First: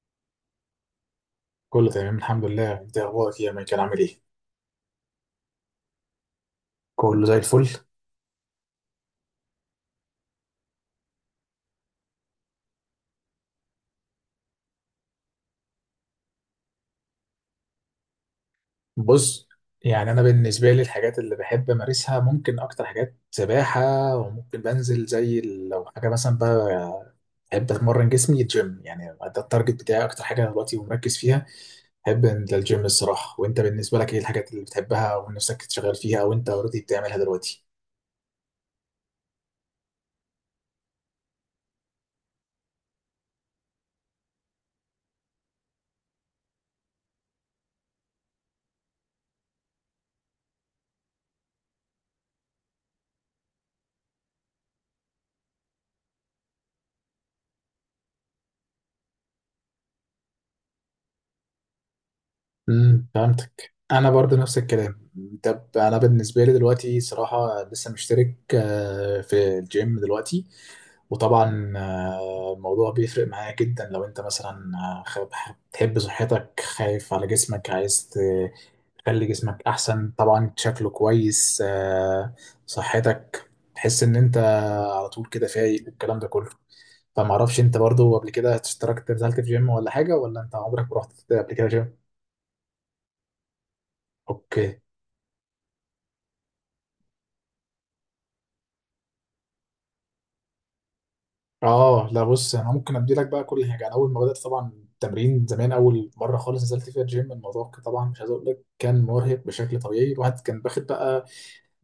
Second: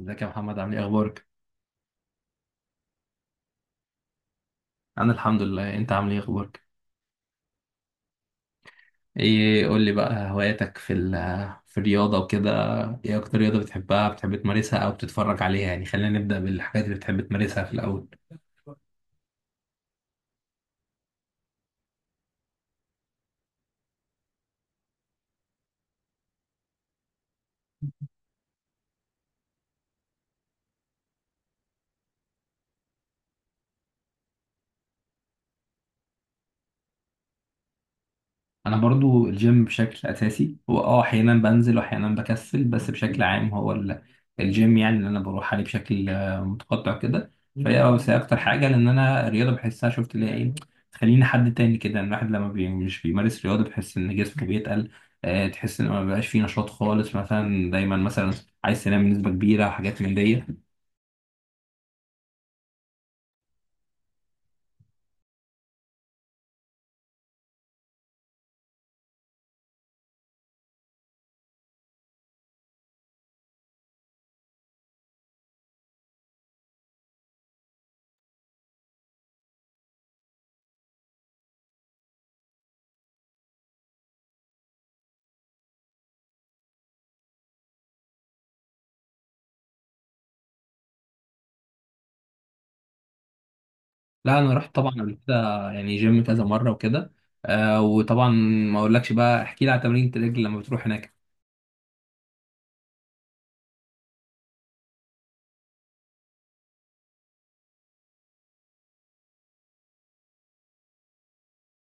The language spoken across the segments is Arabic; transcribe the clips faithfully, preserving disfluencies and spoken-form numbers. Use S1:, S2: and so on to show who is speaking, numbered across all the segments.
S1: ازيك يا محمد، عامل ايه؟ اخبارك؟
S2: كله تمام الحمد لله، انت اخبارك ايه يا مايكل؟ عامل ايه؟
S1: انا الحمد لله. انت عامل ايه؟ اخبارك؟
S2: كله زي الفل.
S1: ايه، قول لي بقى هواياتك في ال في الرياضه وكده. ايه اكتر رياضه بتحبها، بتحب تمارسها او بتتفرج عليها؟ يعني خلينا نبدا بالحاجات اللي بتحب تمارسها في الاول.
S2: بص، يعني انا بالنسبه لي الحاجات اللي بحب امارسها ممكن اكتر حاجات سباحه. وممكن بنزل زي ال- لو حاجه مثلا بقى، بحب اتمرن جسمي الجيم، يعني ده التارجت بتاعي اكتر حاجه دلوقتي ومركز فيها. بحب انزل الجيم الصراحه. وانت بالنسبه لك ايه الحاجات اللي بتحبها ونفسك تشتغل فيها وانت اوريدي بتعملها دلوقتي؟
S1: انا برضو الجيم بشكل اساسي هو اه احيانا بنزل واحيانا بكسل، بس بشكل عام هو ال- الجيم يعني اللي انا بروح عليه بشكل آه، متقطع كده. فهي اه بس هي اكتر حاجه، لان انا الرياضه بحسها، شفت اللي هي ايه، تخليني حد تاني كده. ان الواحد لما بي مش بيمارس رياضه بحس ان جسمه بيتقل. آه، تحس ان ما بقاش فيه نشاط خالص، مثلا دايما مثلا عايز تنام بنسبه كبيره وحاجات من دي.
S2: امم فهمتك، انا برضو نفس الكلام. طب انا بالنسبه لي دلوقتي صراحه لسه مشترك آه، في الجيم دلوقتي. وطبعا آه، الموضوع بيفرق معايا جدا لو انت مثلا آه، خ- بتحب صحتك، خايف على جسمك، عايز ت- تخلي جسمك احسن، طبعا شكله كويس، آه، صحتك، تحس ان انت على طول كده فايق والكلام ده كله. فمعرفش، انت برضو قبل كده اشتركت نزلت في جيم ولا حاجه، ولا انت عمرك ما رحت قبل كده جيم؟
S1: لا، انا رحت
S2: اوكي.
S1: طبعا قبل كده. يعني جيم كذا مره وكده. آه، وطبعا ما اقولكش بقى، احكي لي على تمرين الرجل لما بتروح هناك.
S2: اه لا، بص انا ممكن ابدي لك بقى كل حاجه. انا اول ما بدات طبعا التمرين زمان، اول مره خالص نزلت فيها الجيم، الموضوع كان طبعا، مش عايز اقول لك، كان مرهق بشكل طبيعي. الواحد كان باخد بقى،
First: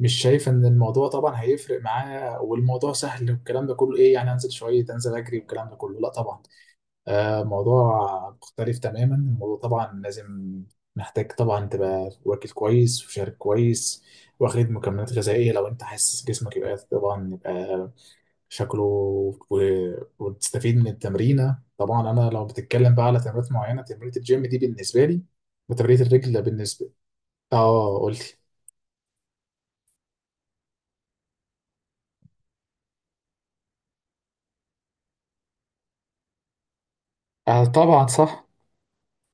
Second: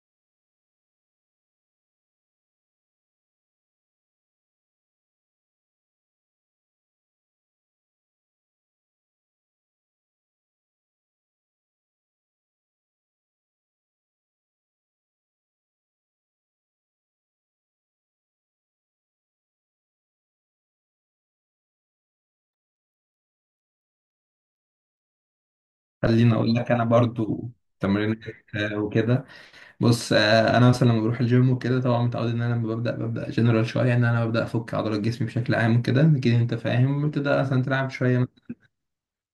S2: مش شايف ان الموضوع طبعا هيفرق معاه والموضوع سهل والكلام ده كله ايه، يعني انزل شويه انزل اجري والكلام ده كله. لا طبعا، آه موضوع مختلف تماما، الموضوع طبعا لازم، محتاج طبعا تبقى واكل كويس وشارب كويس، واخد مكملات غذائيه. لو انت حاسس جسمك يبقى طبعا يبقى شكله، و- وتستفيد من التمرينة. طبعا انا لو بتتكلم بقى على تمرينات معينة، تمرينة الجيم دي بالنسبة لي، وتمرينة
S1: خليني
S2: الرجل
S1: اقول لك انا
S2: بالنسبة.
S1: برضو
S2: اه،
S1: تمرين
S2: قلت.
S1: آه، وكده. بص، آه، انا مثلا لما بروح الجيم وكده طبعا متعود ان انا لما ببدا ببدا جنرال شويه، ان انا ببدا افك عضلات جسمي بشكل عام وكده. اكيد انت فاهم، بتبدا مثلا
S2: آه،
S1: تلعب
S2: طبعا
S1: شويه.
S2: صح.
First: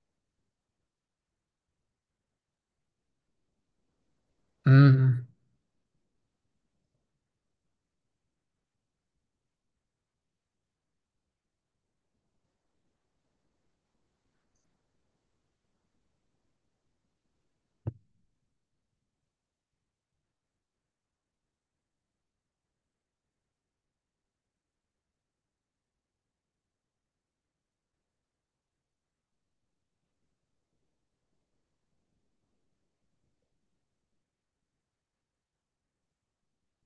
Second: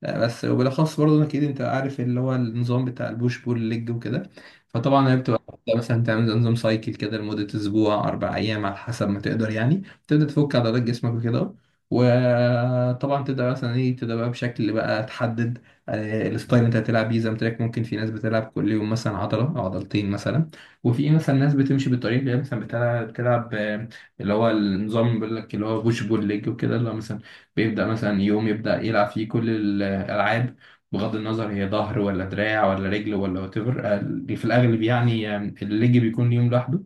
S1: آه، بس وبالاخص برضه اكيد انت عارف اللي هو النظام بتاع البوش بول ليج وكده. فطبعا هي
S2: امم.
S1: بتبقى واحدة مثلا تعمل زي نظام سايكل كده لمده اسبوع، اربع ايام على حسب ما تقدر يعني. تبدا تفك عضلات جسمك وكده. وطبعا تبدا مثلا ايه، تبدا بقى بشكل بقى تحدد آه، الستايل اللي انت هتلعب بيه. زي ما قلت لك، ممكن في ناس بتلعب كل يوم مثلا عضله او عضلتين مثلا، وفي مثلا ناس بتمشي بالطريقه اللي هي مثلا بتلعب بتلعب آه، اللي هو النظام بيقول لك، اللي هو بوش بول ليج وكده، اللي هو مثلا بيبدأ مثلا يوم يبدأ يلعب فيه كل الألعاب، بغض النظر هي ظهر ولا دراع ولا رجل ولا وات ايفر. في الأغلب يعني آه، الليج بيكون يوم لوحده،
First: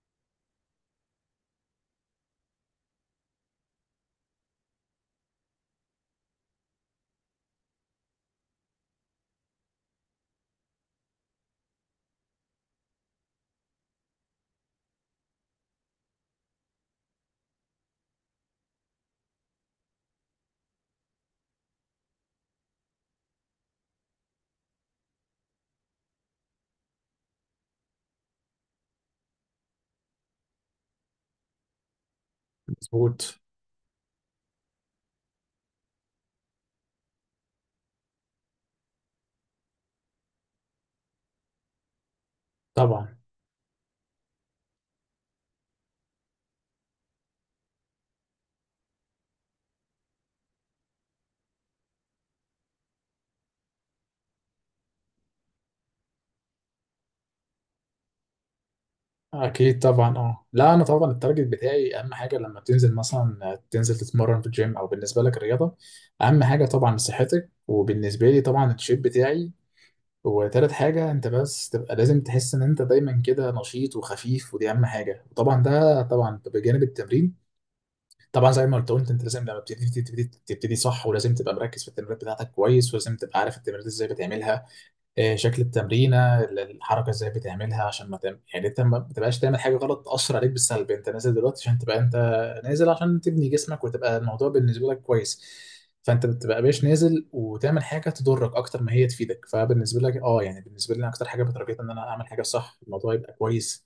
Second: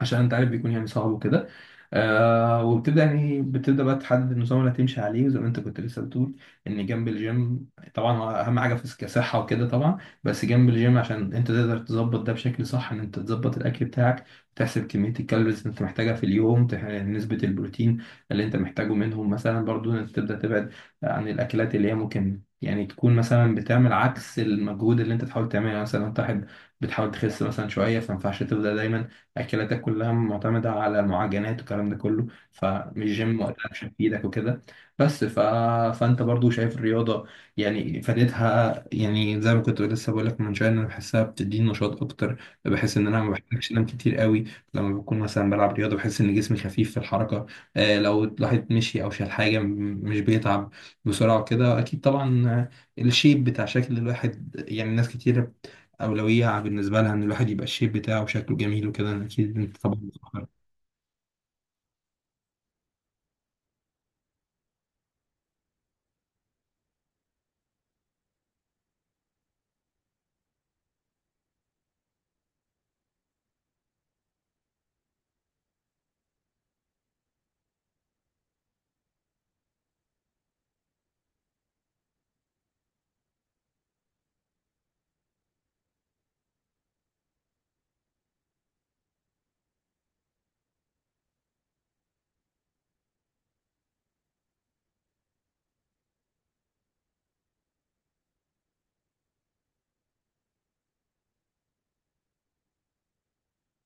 S1: عشان أنت عارف بيكون يعني صعب وكده. آه وبتبدأ يعني بتبدأ بقى تحدد النظام اللي هتمشي عليه. وزي ما انت كنت لسه بتقول، ان جنب الجيم طبعا اهم حاجة في كصحة وكده، طبعا بس جنب الجيم، عشان انت تقدر تظبط ده بشكل صح، ان انت تظبط الاكل بتاعك، تحسب كمية الكالوريز اللي انت محتاجها في اليوم، تح- نسبة البروتين اللي انت محتاجه منهم مثلا. برضو انت تبدأ تبعد عن الاكلات اللي هي ممكن يعني تكون مثلا بتعمل عكس المجهود اللي انت تحاول تعمله. يعني مثلا انت واحد بتحاول تخس مثلا شوية، فما ينفعش تبدأ دايما اكلاتك كلها معتمده على المعجنات والكلام ده كله، فمش
S2: مظبوط.
S1: جيم وقتها مش هتفيدك وكده. بس ف... فانت برضو شايف الرياضه يعني فادتها؟ يعني زي ما كنت لسه بقول لك من شويه، إن انا بحسها بتديني نشاط اكتر. بحس ان
S2: طبعا،
S1: انا ما بحتاجش انام كتير قوي. لما بكون مثلا بلعب رياضه بحس ان جسمي خفيف في الحركه. آه، لو الواحد مشي او شال حاجه م- مش بيتعب بسرعه وكده، اكيد طبعا. آه، الشيب بتاع شكل الواحد، يعني ناس كتير أولوية بالنسبة لها إن الواحد يبقى الشيب بتاعه وشكله جميل وكده. أنا أكيد أنت
S2: اكيد
S1: طبعا
S2: طبعا. اه
S1: متأخر.
S2: لا، انا طبعا التارجت بتاعي اهم حاجة لما تنزل مثلا تنزل تتمرن في الجيم او بالنسبة لك الرياضة، اهم حاجة طبعا صحتك، وبالنسبة لي طبعا الشيب بتاعي، وتالت حاجة انت بس تبقى لازم تحس ان انت دايما كده نشيط وخفيف، ودي اهم حاجة، وطبعا ده طبعا بجانب التمرين. طبعا زي ما قلت قلت، انت لازم لما بتبتدي تبتدي, تبتدي صح، ولازم تبقى مركز في التمرينات بتاعتك كويس، ولازم تبقى عارف التمرينات ازاي بتعملها. آه، شكل التمرينه، ال- الحركه ازاي بتعملها، عشان ما تعمل يعني انت ما بتبقاش تعمل حاجه غلط تاثر عليك بالسلب. انت نازل دلوقتي عشان تبقى انت نازل عشان تبني جسمك، وتبقى الموضوع بالنسبه لك كويس. فانت بتبقى باش نازل وتعمل حاجه تضرك اكتر ما هي تفيدك. فبالنسبه لك اه يعني، بالنسبه لي انا اكتر حاجه بترجيت ان انا اعمل حاجه صح، الموضوع يبقى كويس.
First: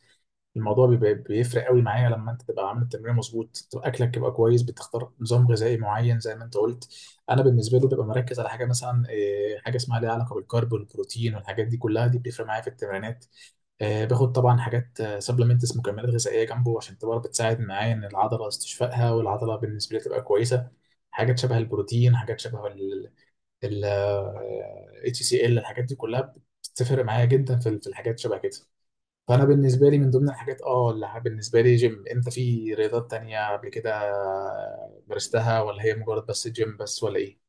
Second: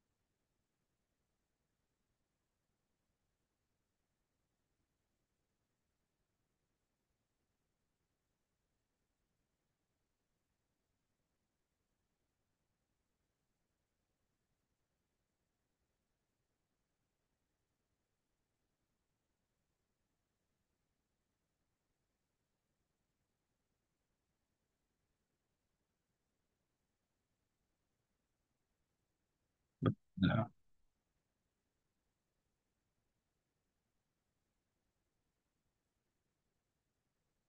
S2: الموضوع بيبقى بيفرق قوي معايا لما انت تبقى عامل التمرين مظبوط، تبقى اكلك يبقى كويس، بتختار نظام غذائي معين زي ما انت قلت. انا بالنسبه له ببقى مركز على حاجه مثلا إيه، حاجه اسمها ليها علاقه بالكارب والبروتين والحاجات دي كلها، دي بتفرق معايا في التمرينات. آه، باخد طبعا حاجات سبلمنتس، مكملات غذائيه جنبه عشان تبقى بتساعد معايا، ان العضله استشفائها، والعضله بالنسبه لي تبقى كويسه. حاجات شبه البروتين، حاجات شبه ال ال اتش سي ال، الحاجات دي كلها بتفرق معايا جدا في ال- في الحاجات شبه كده. فانا بالنسبه لي من ضمن
S1: لا.
S2: الحاجات اه اللي بالنسبه لي جيم. انت في رياضات تانية قبل كده مارستها، ولا هي مجرد بس جيم بس، ولا ايه؟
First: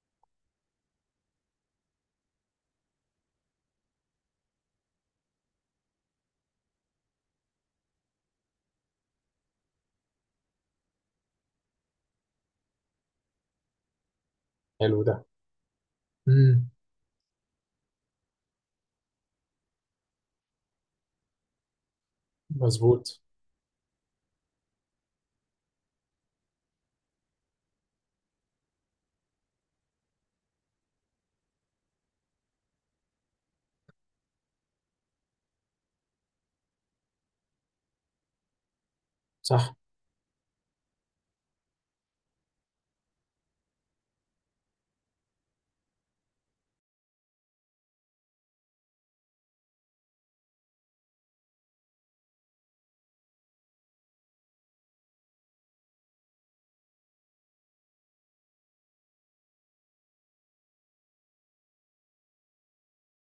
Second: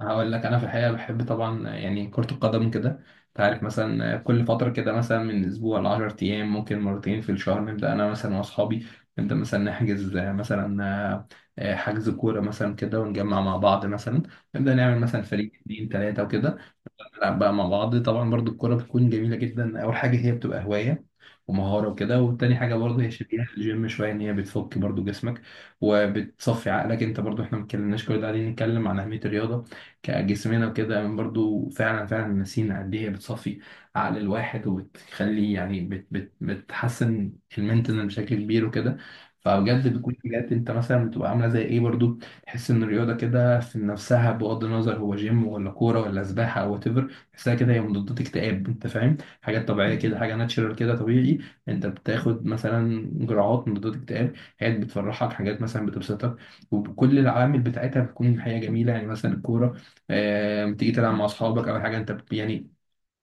S1: هقول لك أنا في الحقيقة بحب طبعا يعني كرة القدم كده. أنت عارف مثلا كل فترة كده مثلا من أسبوع لعشر أيام، ممكن مرتين في الشهر، نبدأ أنا مثلا وأصحابي نبدأ مثلا نحجز مثلا حجز كورة مثلا كده، ونجمع مع بعض مثلا نبدأ
S2: حلو
S1: نعمل
S2: ده.
S1: مثلا فريق اتنين تلاتة وكده.
S2: امم.
S1: بنلعب بقى مع بعض. طبعا برضو الكرة بتكون جميلة جدا. أول حاجة هي بتبقى هواية ومهارة وكده، والتاني حاجة برضو هي
S2: مظبوط.
S1: شبيهة الجيم شوية، إن هي بتفك برضو جسمك وبتصفي عقلك. أنت برضو إحنا ما اتكلمناش كل ده، قاعدين نتكلم عن أهمية الرياضة كجسمنا وكده، برضو فعلا فعلا نسينا قد إيه هي بتصفي عقل الواحد، وبتخلي يعني بت بت بتحسن المنتنال بشكل كبير وكده.
S2: صح.
S1: فبجد بتكون حاجات انت مثلا بتبقى عامله زي ايه. برضو تحس ان الرياضه كده في نفسها، بغض النظر هو جيم ولا كوره ولا سباحه او وات، تحسها كده هي مضادات اكتئاب، انت فاهم؟ حاجات طبيعيه كده، حاجه ناتشرال كده طبيعي. انت بتاخد مثلا جرعات مضادات اكتئاب، حاجات بتفرحك، حاجات مثلا بتبسطك. وكل العوامل بتاعتها بتكون حاجه جميله. يعني مثلا الكوره، آه، بتيجي تلعب مع اصحابك او حاجه، انت ب- يعني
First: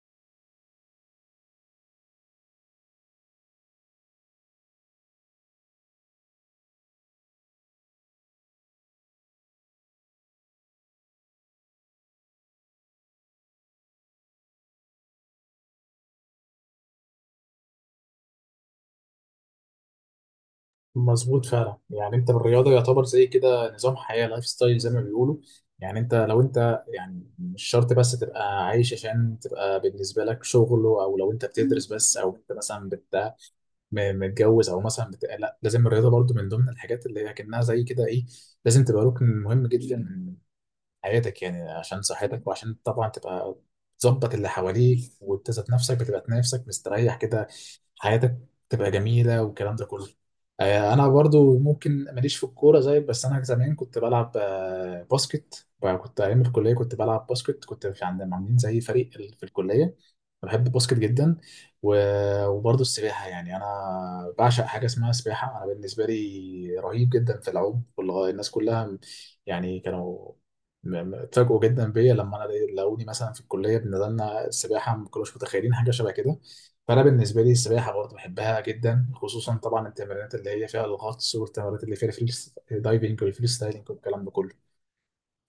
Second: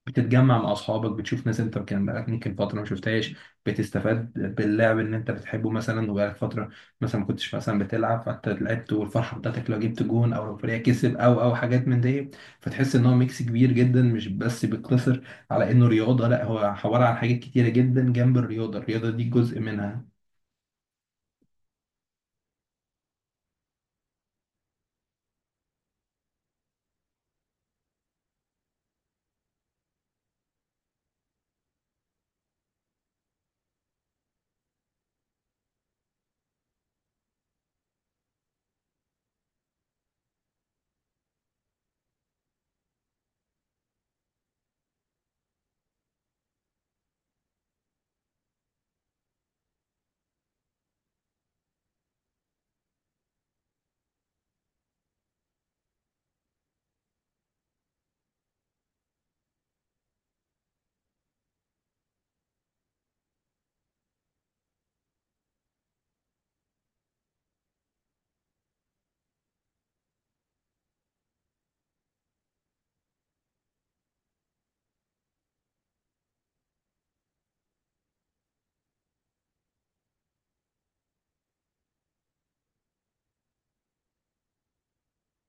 S1: بتتجمع مع اصحابك، بتشوف ناس انت كان بقالك ممكن فتره ما شفتهاش. بتستفاد باللعب ان انت بتحبه مثلا، وبقالك فتره مثلا ما كنتش مثلا بتلعب، فانت لعبت، والفرحه بتاعتك لو جبت جون او لو فريقك كسب او او حاجات من دي. فتحس ان هو ميكس كبير جدا، مش بس بيقتصر على انه رياضه. لا، هو عباره عن حاجات كتيره جدا جنب الرياضه، الرياضه دي جزء منها.
S2: مظبوط فعلا، يعني انت بالرياضه يعتبر زي كده نظام حياه، لايف ستايل زي ما بيقولوا. يعني انت لو انت يعني مش شرط بس تبقى عايش عشان تبقى بالنسبه لك شغل، او لو انت بتدرس بس، او انت مثلا بت م- متجوز، او مثلا بت... لا، لازم الرياضه برضو من ضمن الحاجات اللي هي كانها زي كده ايه، لازم تبقى ركن مهم جدا من حياتك، يعني عشان صحتك وعشان طبعا تبقى تظبط اللي حواليك، وتزت نفسك، بتبقى نفسك مستريح كده، حياتك تبقى جميلة والكلام ده كله. آه، أنا برضو ممكن ماليش في الكورة زيك، بس أنا زمان كنت بلعب آه، باسكت. كنت أيام الكلية كنت بلعب باسكت، كنت في عند عاملين زي فريق ال- في الكلية. بحب الباسكت جدا. و- وبرضو السباحة، يعني أنا بعشق حاجة اسمها سباحة. أنا بالنسبة لي رهيب جدا في العوم، والله الناس كلها يعني كانوا، م- م- اتفاجئوا جدا بيا لما أنا لقوني مثلا في الكلية بنزلنا السباحة، ما كانوش متخيلين حاجة شبه كده. فانا بالنسبه لي السباحه برضه بحبها جدا، خصوصا طبعا التمرينات اللي هي فيها الغطس، والتمرينات اللي فيها الفري دايفنج والفري ستايلنج والكلام ده كله.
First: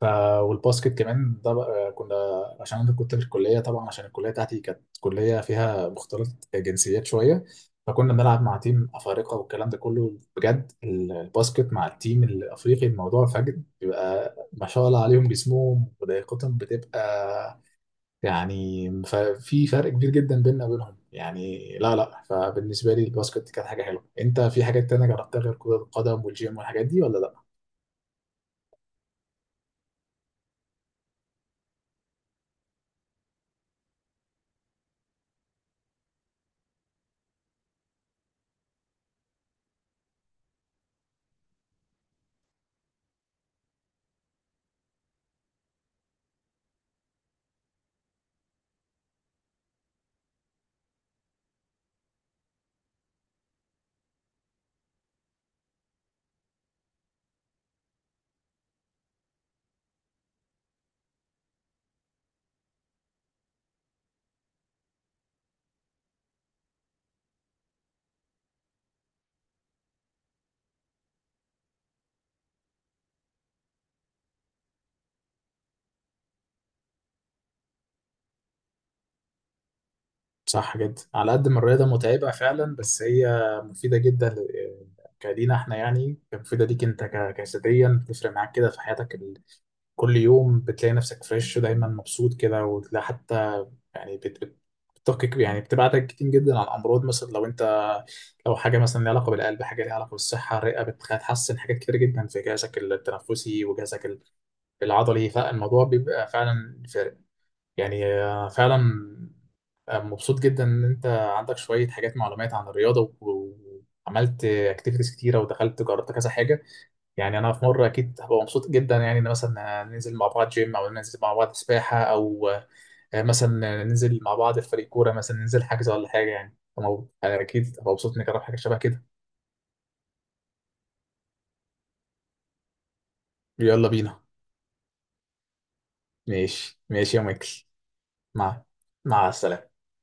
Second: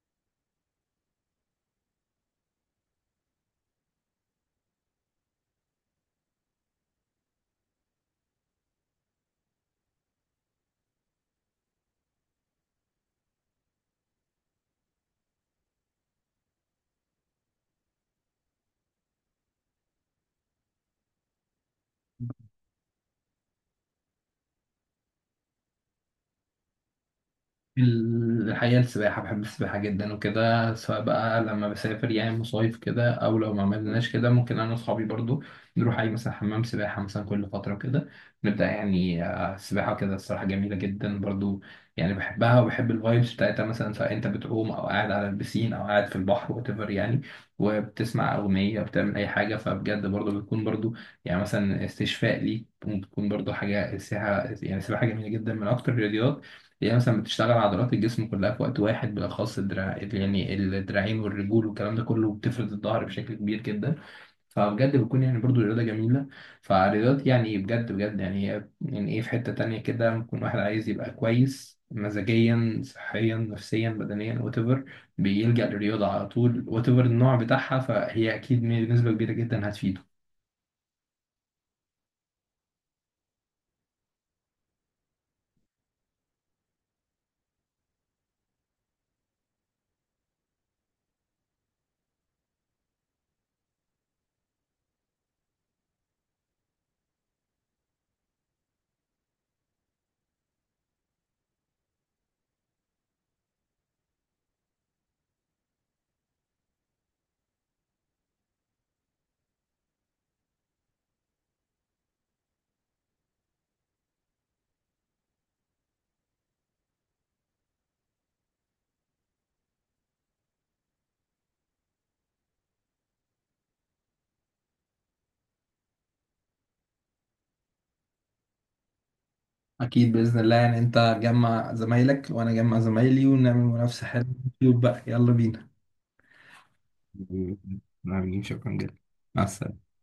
S2: ف والباسكت كمان ده بقى، كنا عشان انا كنت في الكليه طبعا، عشان الكليه بتاعتي كانت كليه فيها مختلط جنسيات شويه، فكنا بنلعب مع تيم افارقه والكلام ده كله. بجد الباسكت مع التيم الافريقي الموضوع فجد بيبقى، ما شاء الله عليهم جسمهم ولياقتهم بتبقى، يعني ففي فرق كبير جدا بيننا وبينهم يعني، لا لا. فبالنسبة لي الباسكت كانت حاجة حلوة. انت في حاجات تانية جربتها غير كرة القدم والجيم والحاجات دي، ولا لا؟
S1: الحقيقة السباحة، بحب السباحة جدا وكده. سواء بقى لما بسافر يعني مصايف كده، أو لو ما عملناش كده ممكن أنا وأصحابي برضو نروح أي مثلا حمام سباحة مثلا كل فترة كده، نبدأ يعني آه، السباحة كده الصراحة جميلة جدا برضو. يعني بحبها وبحب الفايبس بتاعتها، مثلا سواء أنت بتعوم أو قاعد على البسين أو قاعد في البحر، وات ايفر يعني. وبتسمع أغنية، بتعمل أي حاجة، فبجد برضو بتكون برضو يعني مثلا استشفاء ليك، وبتكون برضو حاجة السباحة يعني. السباحة جميلة جدا، من أكتر الرياضيات هي مثلا بتشتغل عضلات الجسم كلها في وقت واحد، بالأخص الدراع يعني الدراعين والرجول والكلام ده كله، وبتفرد الظهر بشكل كبير جدا. فبجد بتكون يعني برضو رياضة جميلة. فالرياضات يعني بجد بجد، يعني هي يعني ايه، في حتة تانية كده ممكن واحد عايز يبقى كويس مزاجيا، صحيا، نفسيا، بدنيا، whatever، بيلجأ للرياضة على طول. whatever النوع بتاعها فهي أكيد بنسبة كبيرة جدا هتفيده.
S2: صح جدا، على قد ما الرياضة متعبة فعلا بس هي مفيدة جدا ل- كلينا احنا، يعني مفيدة ليك انت ك- جسديا، بتفرق معاك كده في حياتك ال- كل يوم بتلاقي نفسك فريش ودايما مبسوط كده، وتلاقي حتى، يعني بت بت بتقي- يعني بتبعدك كتير جدا عن امراض، مثلا لو انت، او حاجه مثلا ليها علاقه بالقلب، حاجه ليها علاقه بالصحه، الرئه، بتخ- بتحسن حاجات كتير جدا في جهازك التنفسي، وجهازك ال- العضلي. فالموضوع بيبقى فعلا فارق، يعني آه، فعلا. آه، مبسوط جدا ان انت عندك شويه حاجات، معلومات عن الرياضه و- وعملت اكتيفيتيز كتيره، ودخلت جربت كذا حاجه. يعني انا في مره اكيد هبقى مبسوط جدا يعني، ان مثلا ننزل مع بعض جيم، او ننزل مع بعض سباحه، او آه، مثلا ننزل مع بعض في فريق كوره، مثلا ننزل حجز ولا حاجه. يعني أنا أنا أكيد هبقى مبسوط إني أجرب حاجة شبه كده.
S1: اكيد باذن الله. يعني انت تجمع زمايلك وانا اجمع زمايلي ونعمل
S2: يلا
S1: منافسه
S2: بينا.
S1: حلوه في اليوتيوب بقى. يلا بينا.
S2: ماشي ماشي يا مايكل.
S1: نعم،
S2: مع
S1: شكرا جدا.
S2: مع
S1: مع
S2: السلامة.
S1: السلامة.